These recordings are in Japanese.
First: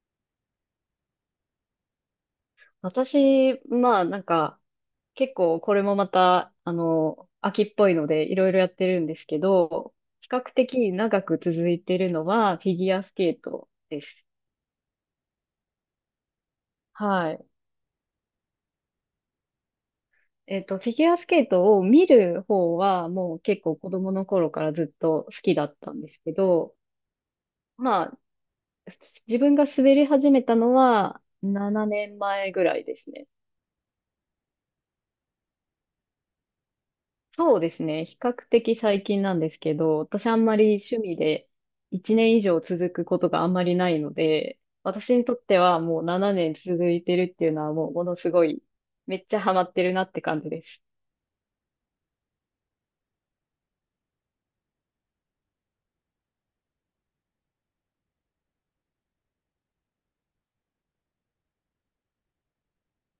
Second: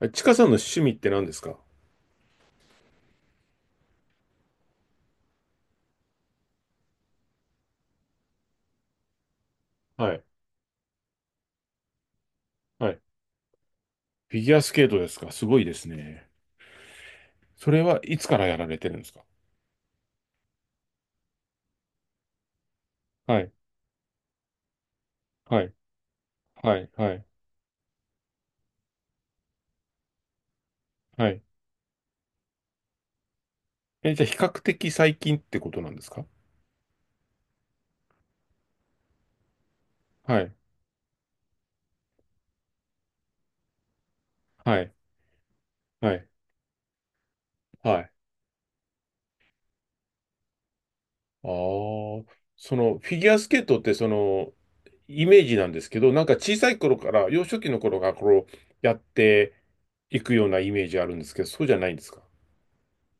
えちかさんの趣味って何ですか？私、まあなんか、結構これもまた、秋っぽいのでいろいろやってるんですけど、はい。比較的長く続いてるのはフィはギュい。アスケートです。フィギュアスケートですか？すごいですね。はい。それはいつからやられてるんですか？フィギュアスケートを見る方はもはうい、結構子供の頃からずっと好きはだい、ったんですけど、はい、はい、まあ自分が滑り始めたのははい。7年前ぐらいですね。え、じゃあ比較的最近ってことなんですか？そうですね。比較的最近なんですけど、私あはんい、まり趣味で1年以上続くことがあんまりないので、はい、私にとってはもうはい、7年続いてるっていうのはもうはもい。のすごい、めっちゃハマってるなって感じです。ああ、そのフィギュアスケートってそのイメージなんですけど、なんか小さい頃から、幼少期の頃からこうやっていくようなイメージあるんですけど、そうじゃないんですか？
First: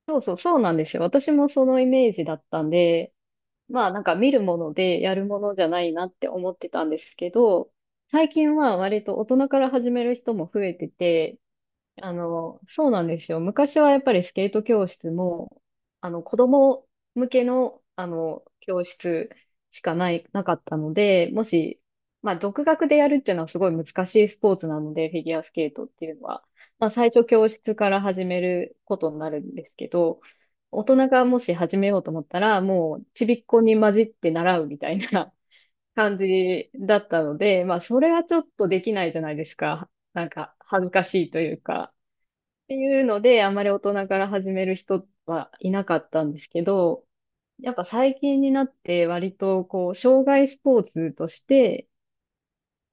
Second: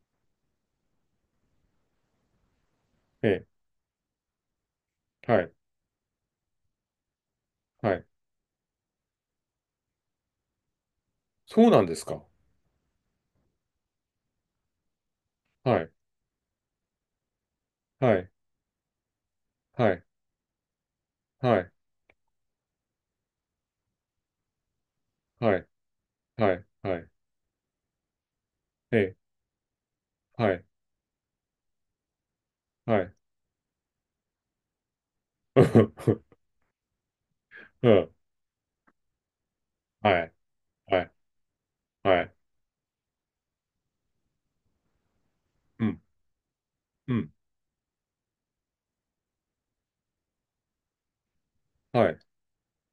そうそう、そうなんですよ。私もそのイメージだったんで、えまあなんか見るものでやるえ、もはい、のじゃないなって思ってたんですけど、はい。最近は割と大人から始める人も増えてて、そうなんですか？そうなんですよ。昔はやっぱりスケート教室も、はい、子供向けの、はい、教室しはかい、ない、なかったので、もはい。し、まあ、独学でやるっていうのはすごい難しいスポーツなので、フィギュアスはい、ケートっていうのは。はい、まあ、はい、最初教室から始めるえことえ、になるんですけど、はい、大人がもし始めようと思ったら、もはう、い、ちびっこに混じって習うみたいな 感 じだったので、まあ、うん、うそん、れはちょっとできないじゃないですか。はなんい、か、恥ずはかい、しいというか。はい、ていうので、あまり大人から始める人はいなうかん、ったんですけど、うん、やっぱ最近になって割とこう、障害スポーツとして、はい、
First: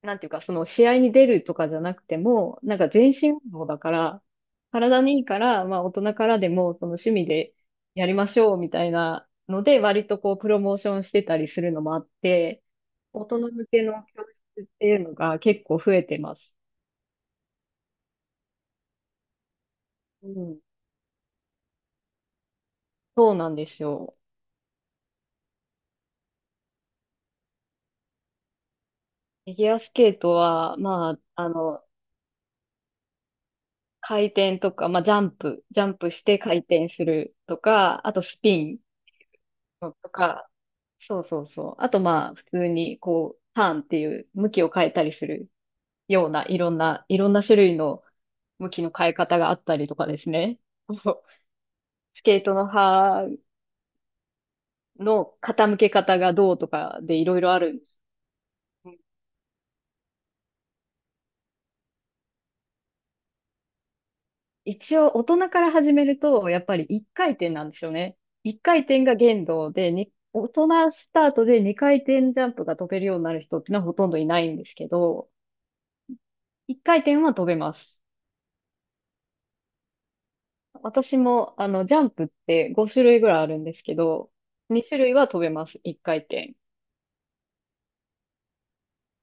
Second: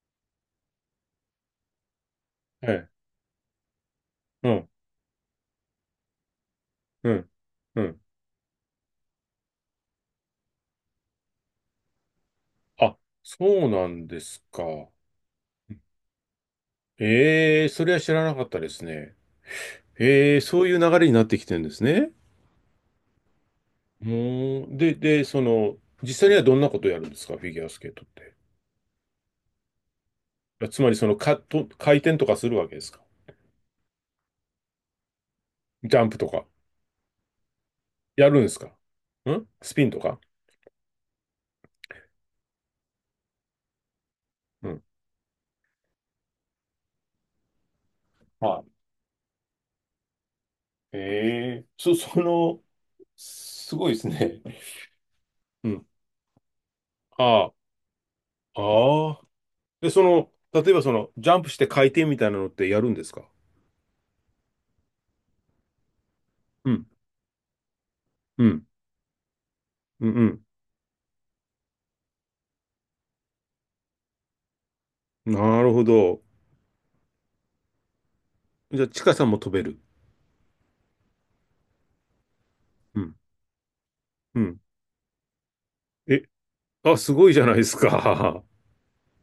なんていうかその試合に出るとかじゃなくても、えなんえ、か全身運動だから、うん、体にいいから、まあ大人からでもそのう趣味ん、でうん。やりましょうみたいなので、割とこうプロモーションしてたりするのもあって、あ、大人そ向うけなのんで教す室ってか。いうのが結構増えてます。ええ、それは知らなかったですね。うええ、ん。そういう流れになってきてるんですね。そうなんですうよ。ーん。で、その、実際にはどんなことをやるんですか、フィギュアスケートって。フィギュアスケートあは、つまり、その、まあ、回転とかするわけですか？回転とか、まあ、ジャジンャンププしとてか。回転するとか、あとやスるんでピすか？ンんスピンのととか。か、そうそうそう。あと、まあ、普通に、こう、ターンっていう向きうをん。変えたりするような、いろんな種類のは向いきの変え方があったりとかですね。え そうえそ、そスケートの、の刃すごいですね。のう傾ん。け方がどうとかでいろいあろある。あ、ああ。で、その、例えばその、ジャンプして回転みたいなのってやるんですか？一応大人から始めると、やっうぱりん、1回転なんですよね。う1ん、回転が限度で、うにん、大人スタートで2回転ジャンプが飛べるようになる人ってのはほとんどいないんですけど、うん。なるほど。1回転は飛べます。じゃあ、ちかさんも飛べる。私も、ジャンプって5う種ん、類ぐらいあるんですけど、うん。2種類は飛べます、1回え、転。あ、すごいじゃないですか。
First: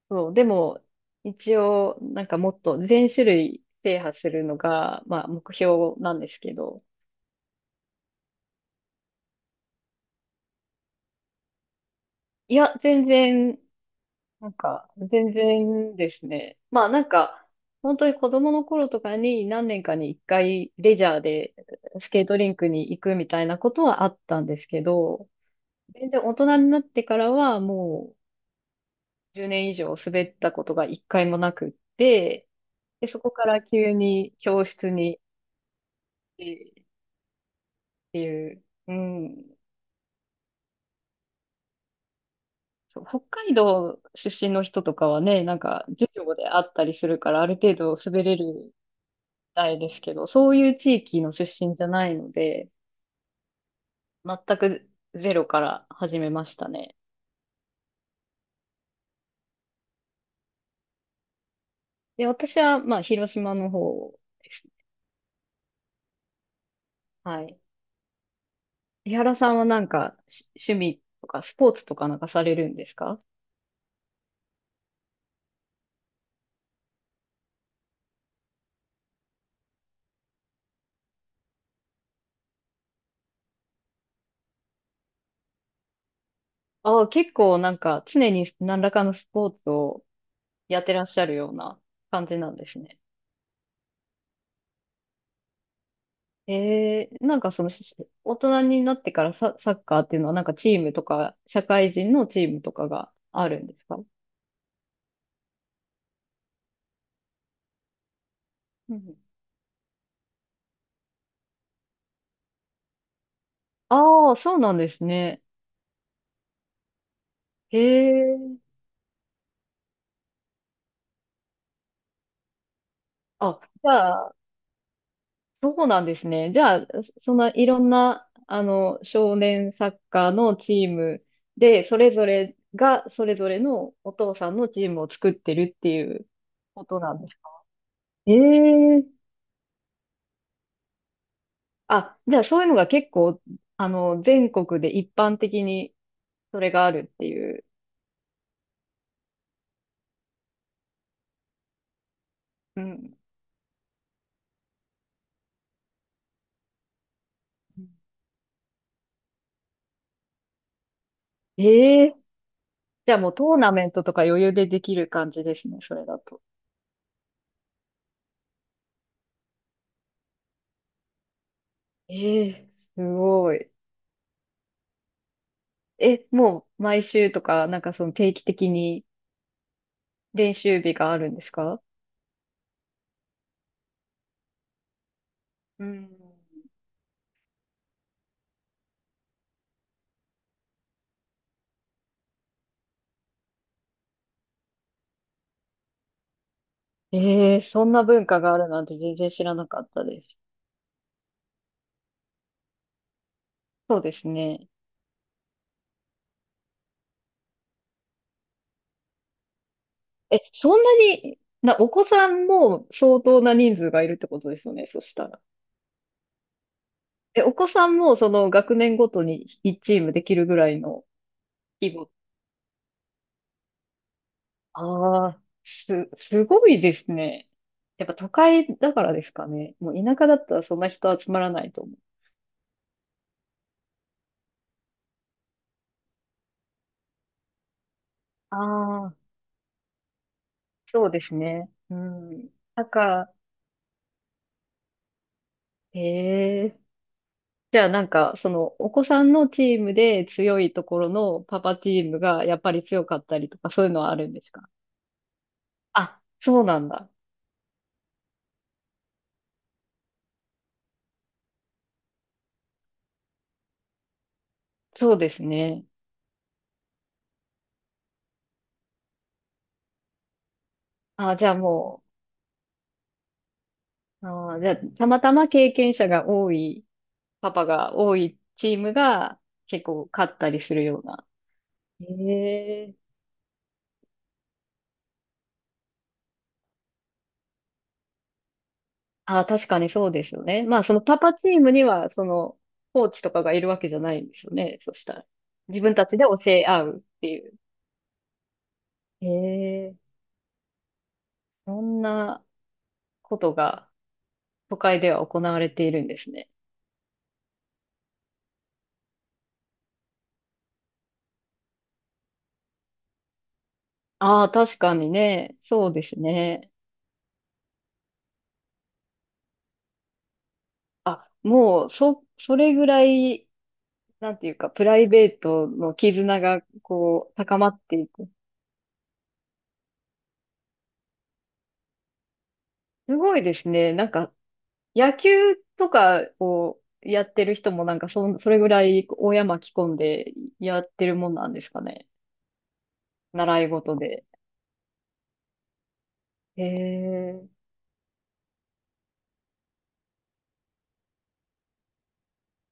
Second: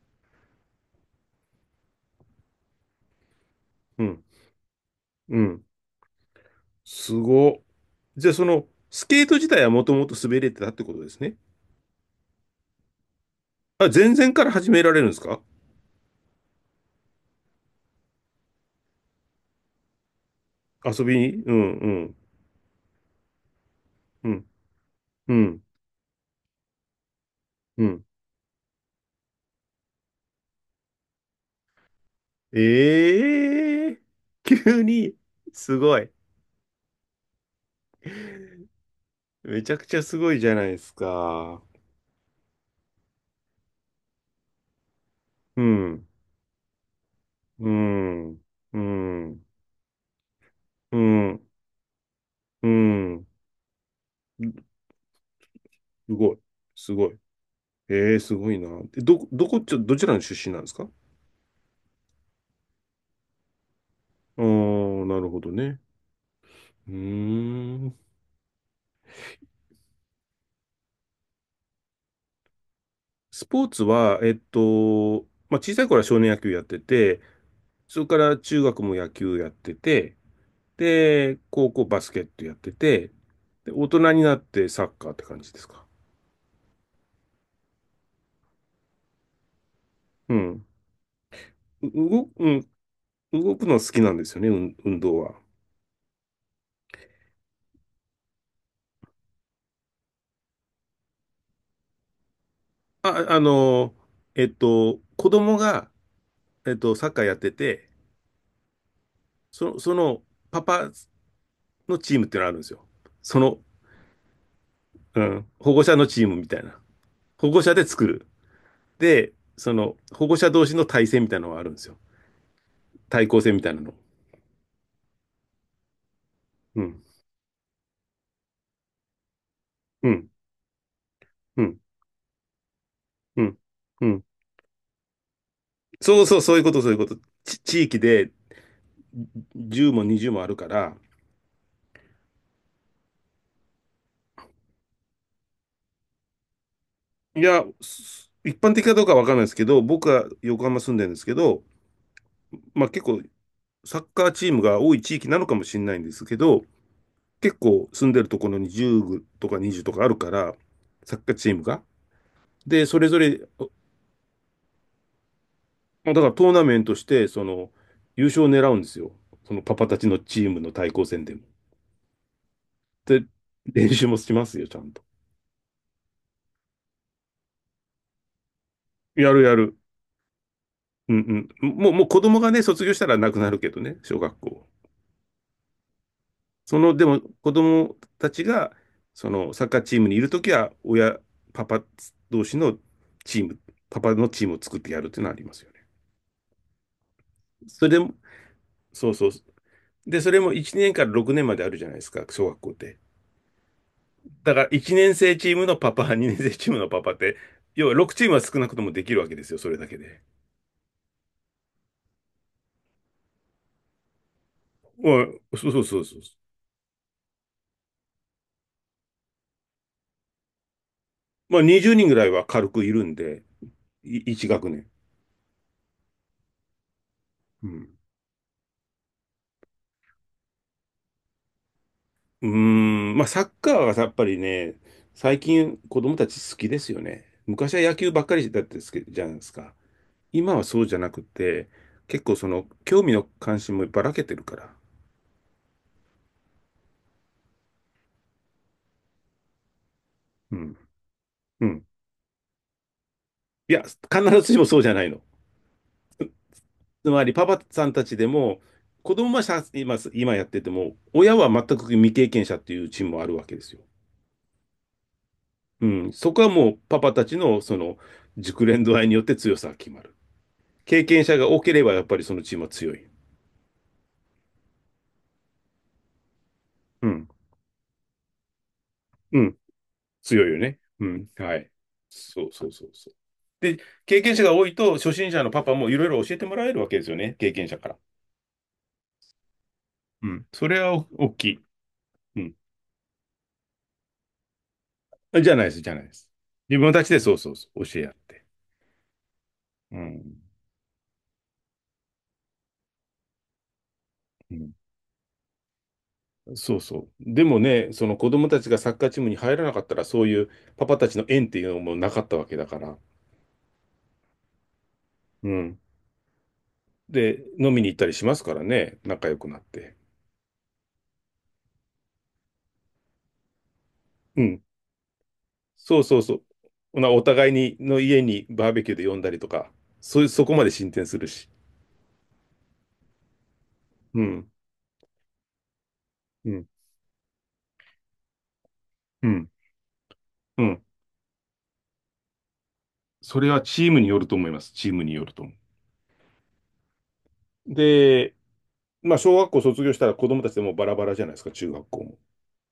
そう、でも、一応、なんかもっと全種類 制う覇ん、するのが、まあ、う目ん。標なんですけど、すご。じゃあ、その、スケート自体はもともと滑れてたってことですね。いや、全然あ、全然かならん始めか、られるんです全か？然ですね。まあなんか、本当に子供の頃とかに何年かに一回レジ遊びャーに。うでん、うスん、ケートリンクに行くみたいなことはあっうたんん、ですけど、うん、全然大人になってからはうん。もう10年以上滑ったことが一回もなくって、で、そこからえ急えー に 教急室に、にすごい。行ってっていう、うん。めちゃくちゃすごいじゃないですか。そう北海道出身の人とかはね、なんうかん、授業であったりするからあるう程度滑れん、るうん、たいですけど、そういうう地域の出ん、身じゃないのうで、ん。全くゼロからす始めごい、ましたすね。ごい。ええーすごいな。で、どちらの出身なんですか？で、私は、まあ、広島の方ああですね。ー、なるほどね。うーはい。ん。井原さんはなんか、趣味とか、スポーツとかなんかされるんですか？スポーツは、まあ、小さい頃は少年野球やってて、それから中学も野球やってて、で、高校バスケットやってて、で、大人になってサッカーって感じですか。ああ、結構なんか、常に何らかのスポーツをうん。やってらっしゃるような動感く、じうなんですね。ん、動くの好きなんですよね、運動は。えー、なんかその、大人になってからサッカーっていうのはなんかチームとか、社会人のチームとかがあ、ああるんですの、か？子供が、サッカーやってて、うん。その、パパのチームってのあるんですよ。その、ああ、そうなんですうね。ん、保護者のチームみたいな。保護者へで作る。え。で、その、保護者同士の対戦みたいなのがあるんですよ。対抗戦あ、みたいなじの。ゃあ、そうなんですね。じゃうあ、ん、そんないろんな、少年サッうん、カーのチームうん、で、それぞれが、それうぞん、れのうおん。父さんのチームを作ってるっていそううそう、そういうこと、こそういうとこなと。んですか？地域でへえ。10も20もあるから、あ、じゃあ、そういうのが結構、全国で一般的にそれがあるっていいや、う。一般的かどうかわかんないですけど、僕は横浜住んでるんですけど、うまあ結ん。構サッカーチームが多い地域なのかもしれないんですけど、結構住んでるところに10とか20とかあるから、サッカーチームが。ええ、で、それじゃあぞもうれ、トーナメントとか余裕でできる感じですね、それだかだらと。トーナメントして、その、優勝を狙うんですよ。そのパパたちのチームの対抗戦でも。ええ、すで、ごい。練習もしますよ、ちゃんと。え、もう毎週とか、なんかその定期的にやるやる。練習日がうあるんでんすうん。か？もう子供がね、卒業したらなくなるけどね、小学校。うん。その、でも子供たちが、そのサッカーチームにいるときは、親、パパ同士のチーム、パパのチームを作ってやるっていうのはありますよね。ええ、そそれんでなも、文化があるなんてそう全そ然う。知らなかったで、でそれす。も1年から6年まであるじゃないですか、小学校って。そうですだからね。1年生チームのパパ、2年生チームのパパって、要は6チームは少なくともできるわけですよ、それだけで。え、そんなに、お子さんも相当な人数がいるってことですよね、そしまたら。あ、そうそうそうそう。え、お子さんもその学年ごとに1チームできるぐらいのまあ20規人模。ぐらいは軽くいるんで、1学年。ああ、すごいですね。うんやっぱ都会だからですかね。もう田舎だったらそんな人集まらないと思う。うーん、まあサッカーはやっぱりね、最近子供たち好きですよね。昔は野球ばっかりだったですけじゃあ、ないですか。今はそうじゃそなうくですて、ね。う結構そん。のなん興味のか、関心もばらけてるから。ええ、じゃあなんか、その、お子さんのチームでう強いん。ところのパうパん。チームがやっぱり強かったりとか、いそや、ういうの必はあるんですずしもか？そうじゃないの。あ、そうなんだ。つまりパパさんたちでも、子供はさ今やってても、親は全く未経験者っていうチームもあるわけですよ。そうですね。うん。そこはもうパパたちのその熟練度合いによって強さが決まる。経験あ、者じがゃあ多ければやもっぱりそのチームは強い。う、あじゃあ、たまたま経験者が多い、うんパパが多いチームがうん、結構勝っ強たいよりすね。るよううな。ん、はい。へそうそうそうえ。そう。で、経験者が多いと、初心者のパパもいろいろ教えてもらえるわけですよね、経験者から。ああ、確かにそうでうすよん、ね。それまあ、はそのパ大パきチい。ームには、そうん。の、コーチとかがいるわけじゃないんですよね。そしたら。あじゃないです、自じ分ゃないたでちです。教え自合分うったちでてそういそう。うそう、教え合って。へえ、うん。そんなことが都う会では行われているんですね。ん、そうそう。でもね、その子供たちがサッカーチームに入らなかったら、そういうパパたちの縁っていうのもなかったわけだから。ああ、確かにうね。ん。そうですね。で、飲みに行ったりしますからね、仲良くなって。あ、もう、それぐらい、なんうていうん。か、プライベートのそうそう絆そが、う。なおこう、互い高まにっのてい家く。にバーベキューで呼んだりとか、そういう、そこまで進展するし。すごいですね。なんうか、ん、野球とかうん、やってる人もなんかそれぐらいう親ん、巻き込んでうやん。ってるもんなんですかね。それは習いチー事ムによで。ると思います。チームによると思う。へえ、で、まあ、小学校卒業したら子供たちでもうバラバラじゃないですか、中学校も。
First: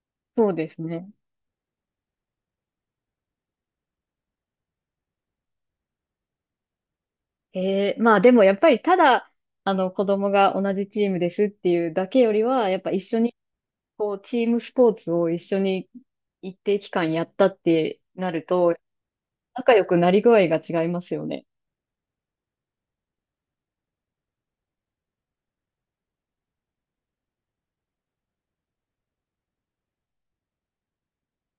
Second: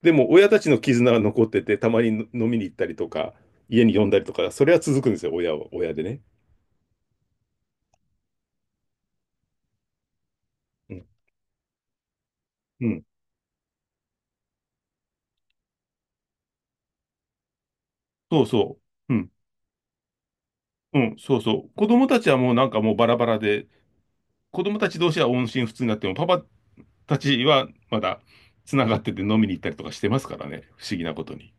でも、親そうたちでのすね。絆が残ってて、たまに飲みに行ったりとか、家に呼んだりとか、それは続くんですよ、親は、親でね。へえ、まあでもやっぱりただ、あの子供が同じうチん。ームですっていうだけよりは、やっうぱ一ん。緒にこうチームスポーツを一緒に一定期間やったってなそるうと、そう。うん。仲良くなり具合が違いうますん、よそうね。そう。子供たちはもうなんかもうバラバラで、子供たち同士は音信不通になっても、パパたちはまだつながってて飲みに行ったりとかしてますからね。不思議なことに。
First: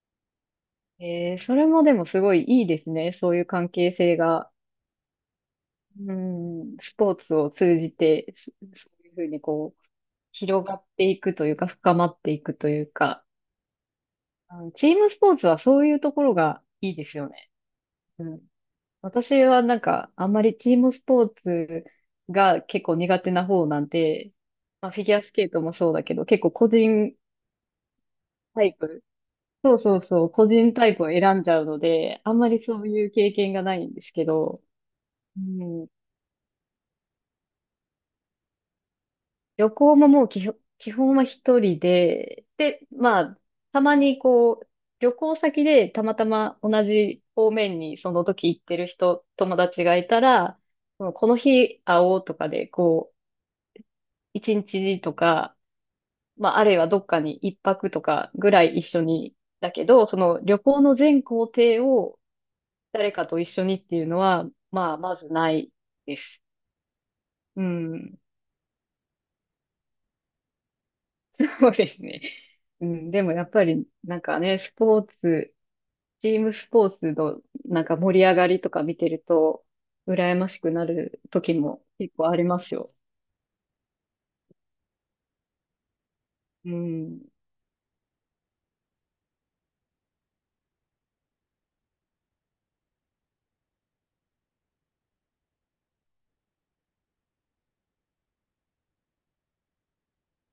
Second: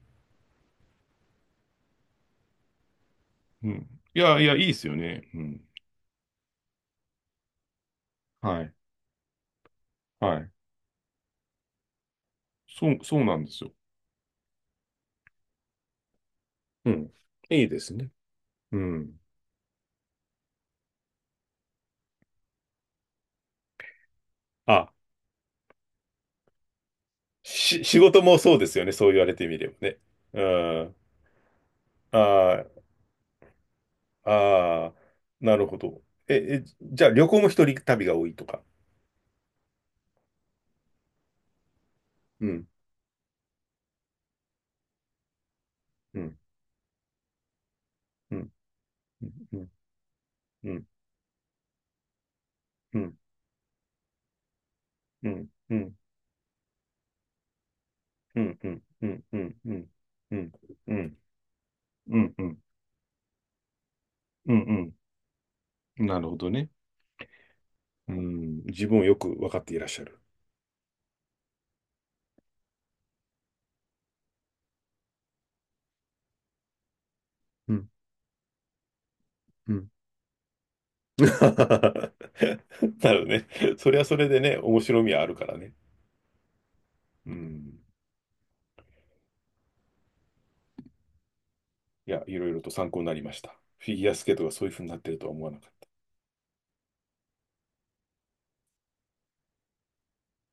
えー、それもでもすごいいいですね。そういうう関ん。係性いやいが。やいいっすよね。うん。うん、スポーツを通じて、はいそういうふうにこう、はい。広がっていくというか、深まっていくというそうそうか、なんですよ。あのチームスポーツはそういうところがういいでん。すよね。いいですね。うん。うん。私はなんか、あんまりチームスポーツが結構苦手な方なんで、まあ、あ、フィギュアスケートもそうだけど、結構個人仕事もそうタでイすよね。プ、そう言われてみればそうそね。うそう、う個人タん。イプを選んじゃうので、あんまりあそういう経験がないんですけあど、ああ。うなるほん、ど。ええじゃあ旅行も一人旅が多いとか。旅行ももう基本、基本は一人うで、んで、まあ、たまにこう、旅行先でたまうたんま同じ方面にそのう時ん行ってる人、う友ん達がいたら、うんそのこの日会おうとかで、うこう、ん一日とうんか、うんまあ、あるいはどっかに一泊とかうぐんらういん一緒うんに、うんうだけんど、そうのん旅行の全行程を誰かと一緒にっていうのは、うんうまん。あ、まずないでなす。るほどね。ううん、ん。自分をよく分かっていらっしゃる。そうですね。うん、でもやっぱり、なんかね、スポーツ、チームスポーツのうなんん。か盛り上がりとか見てると、うん。羨ましくな るな時もる結構ありますよ。ほどね。それはそれでね、面白みはあるからね。うん。うん。いや、いろいろと参考になりました。フィギュアスケートがそういうふうになってるとは思わなかった。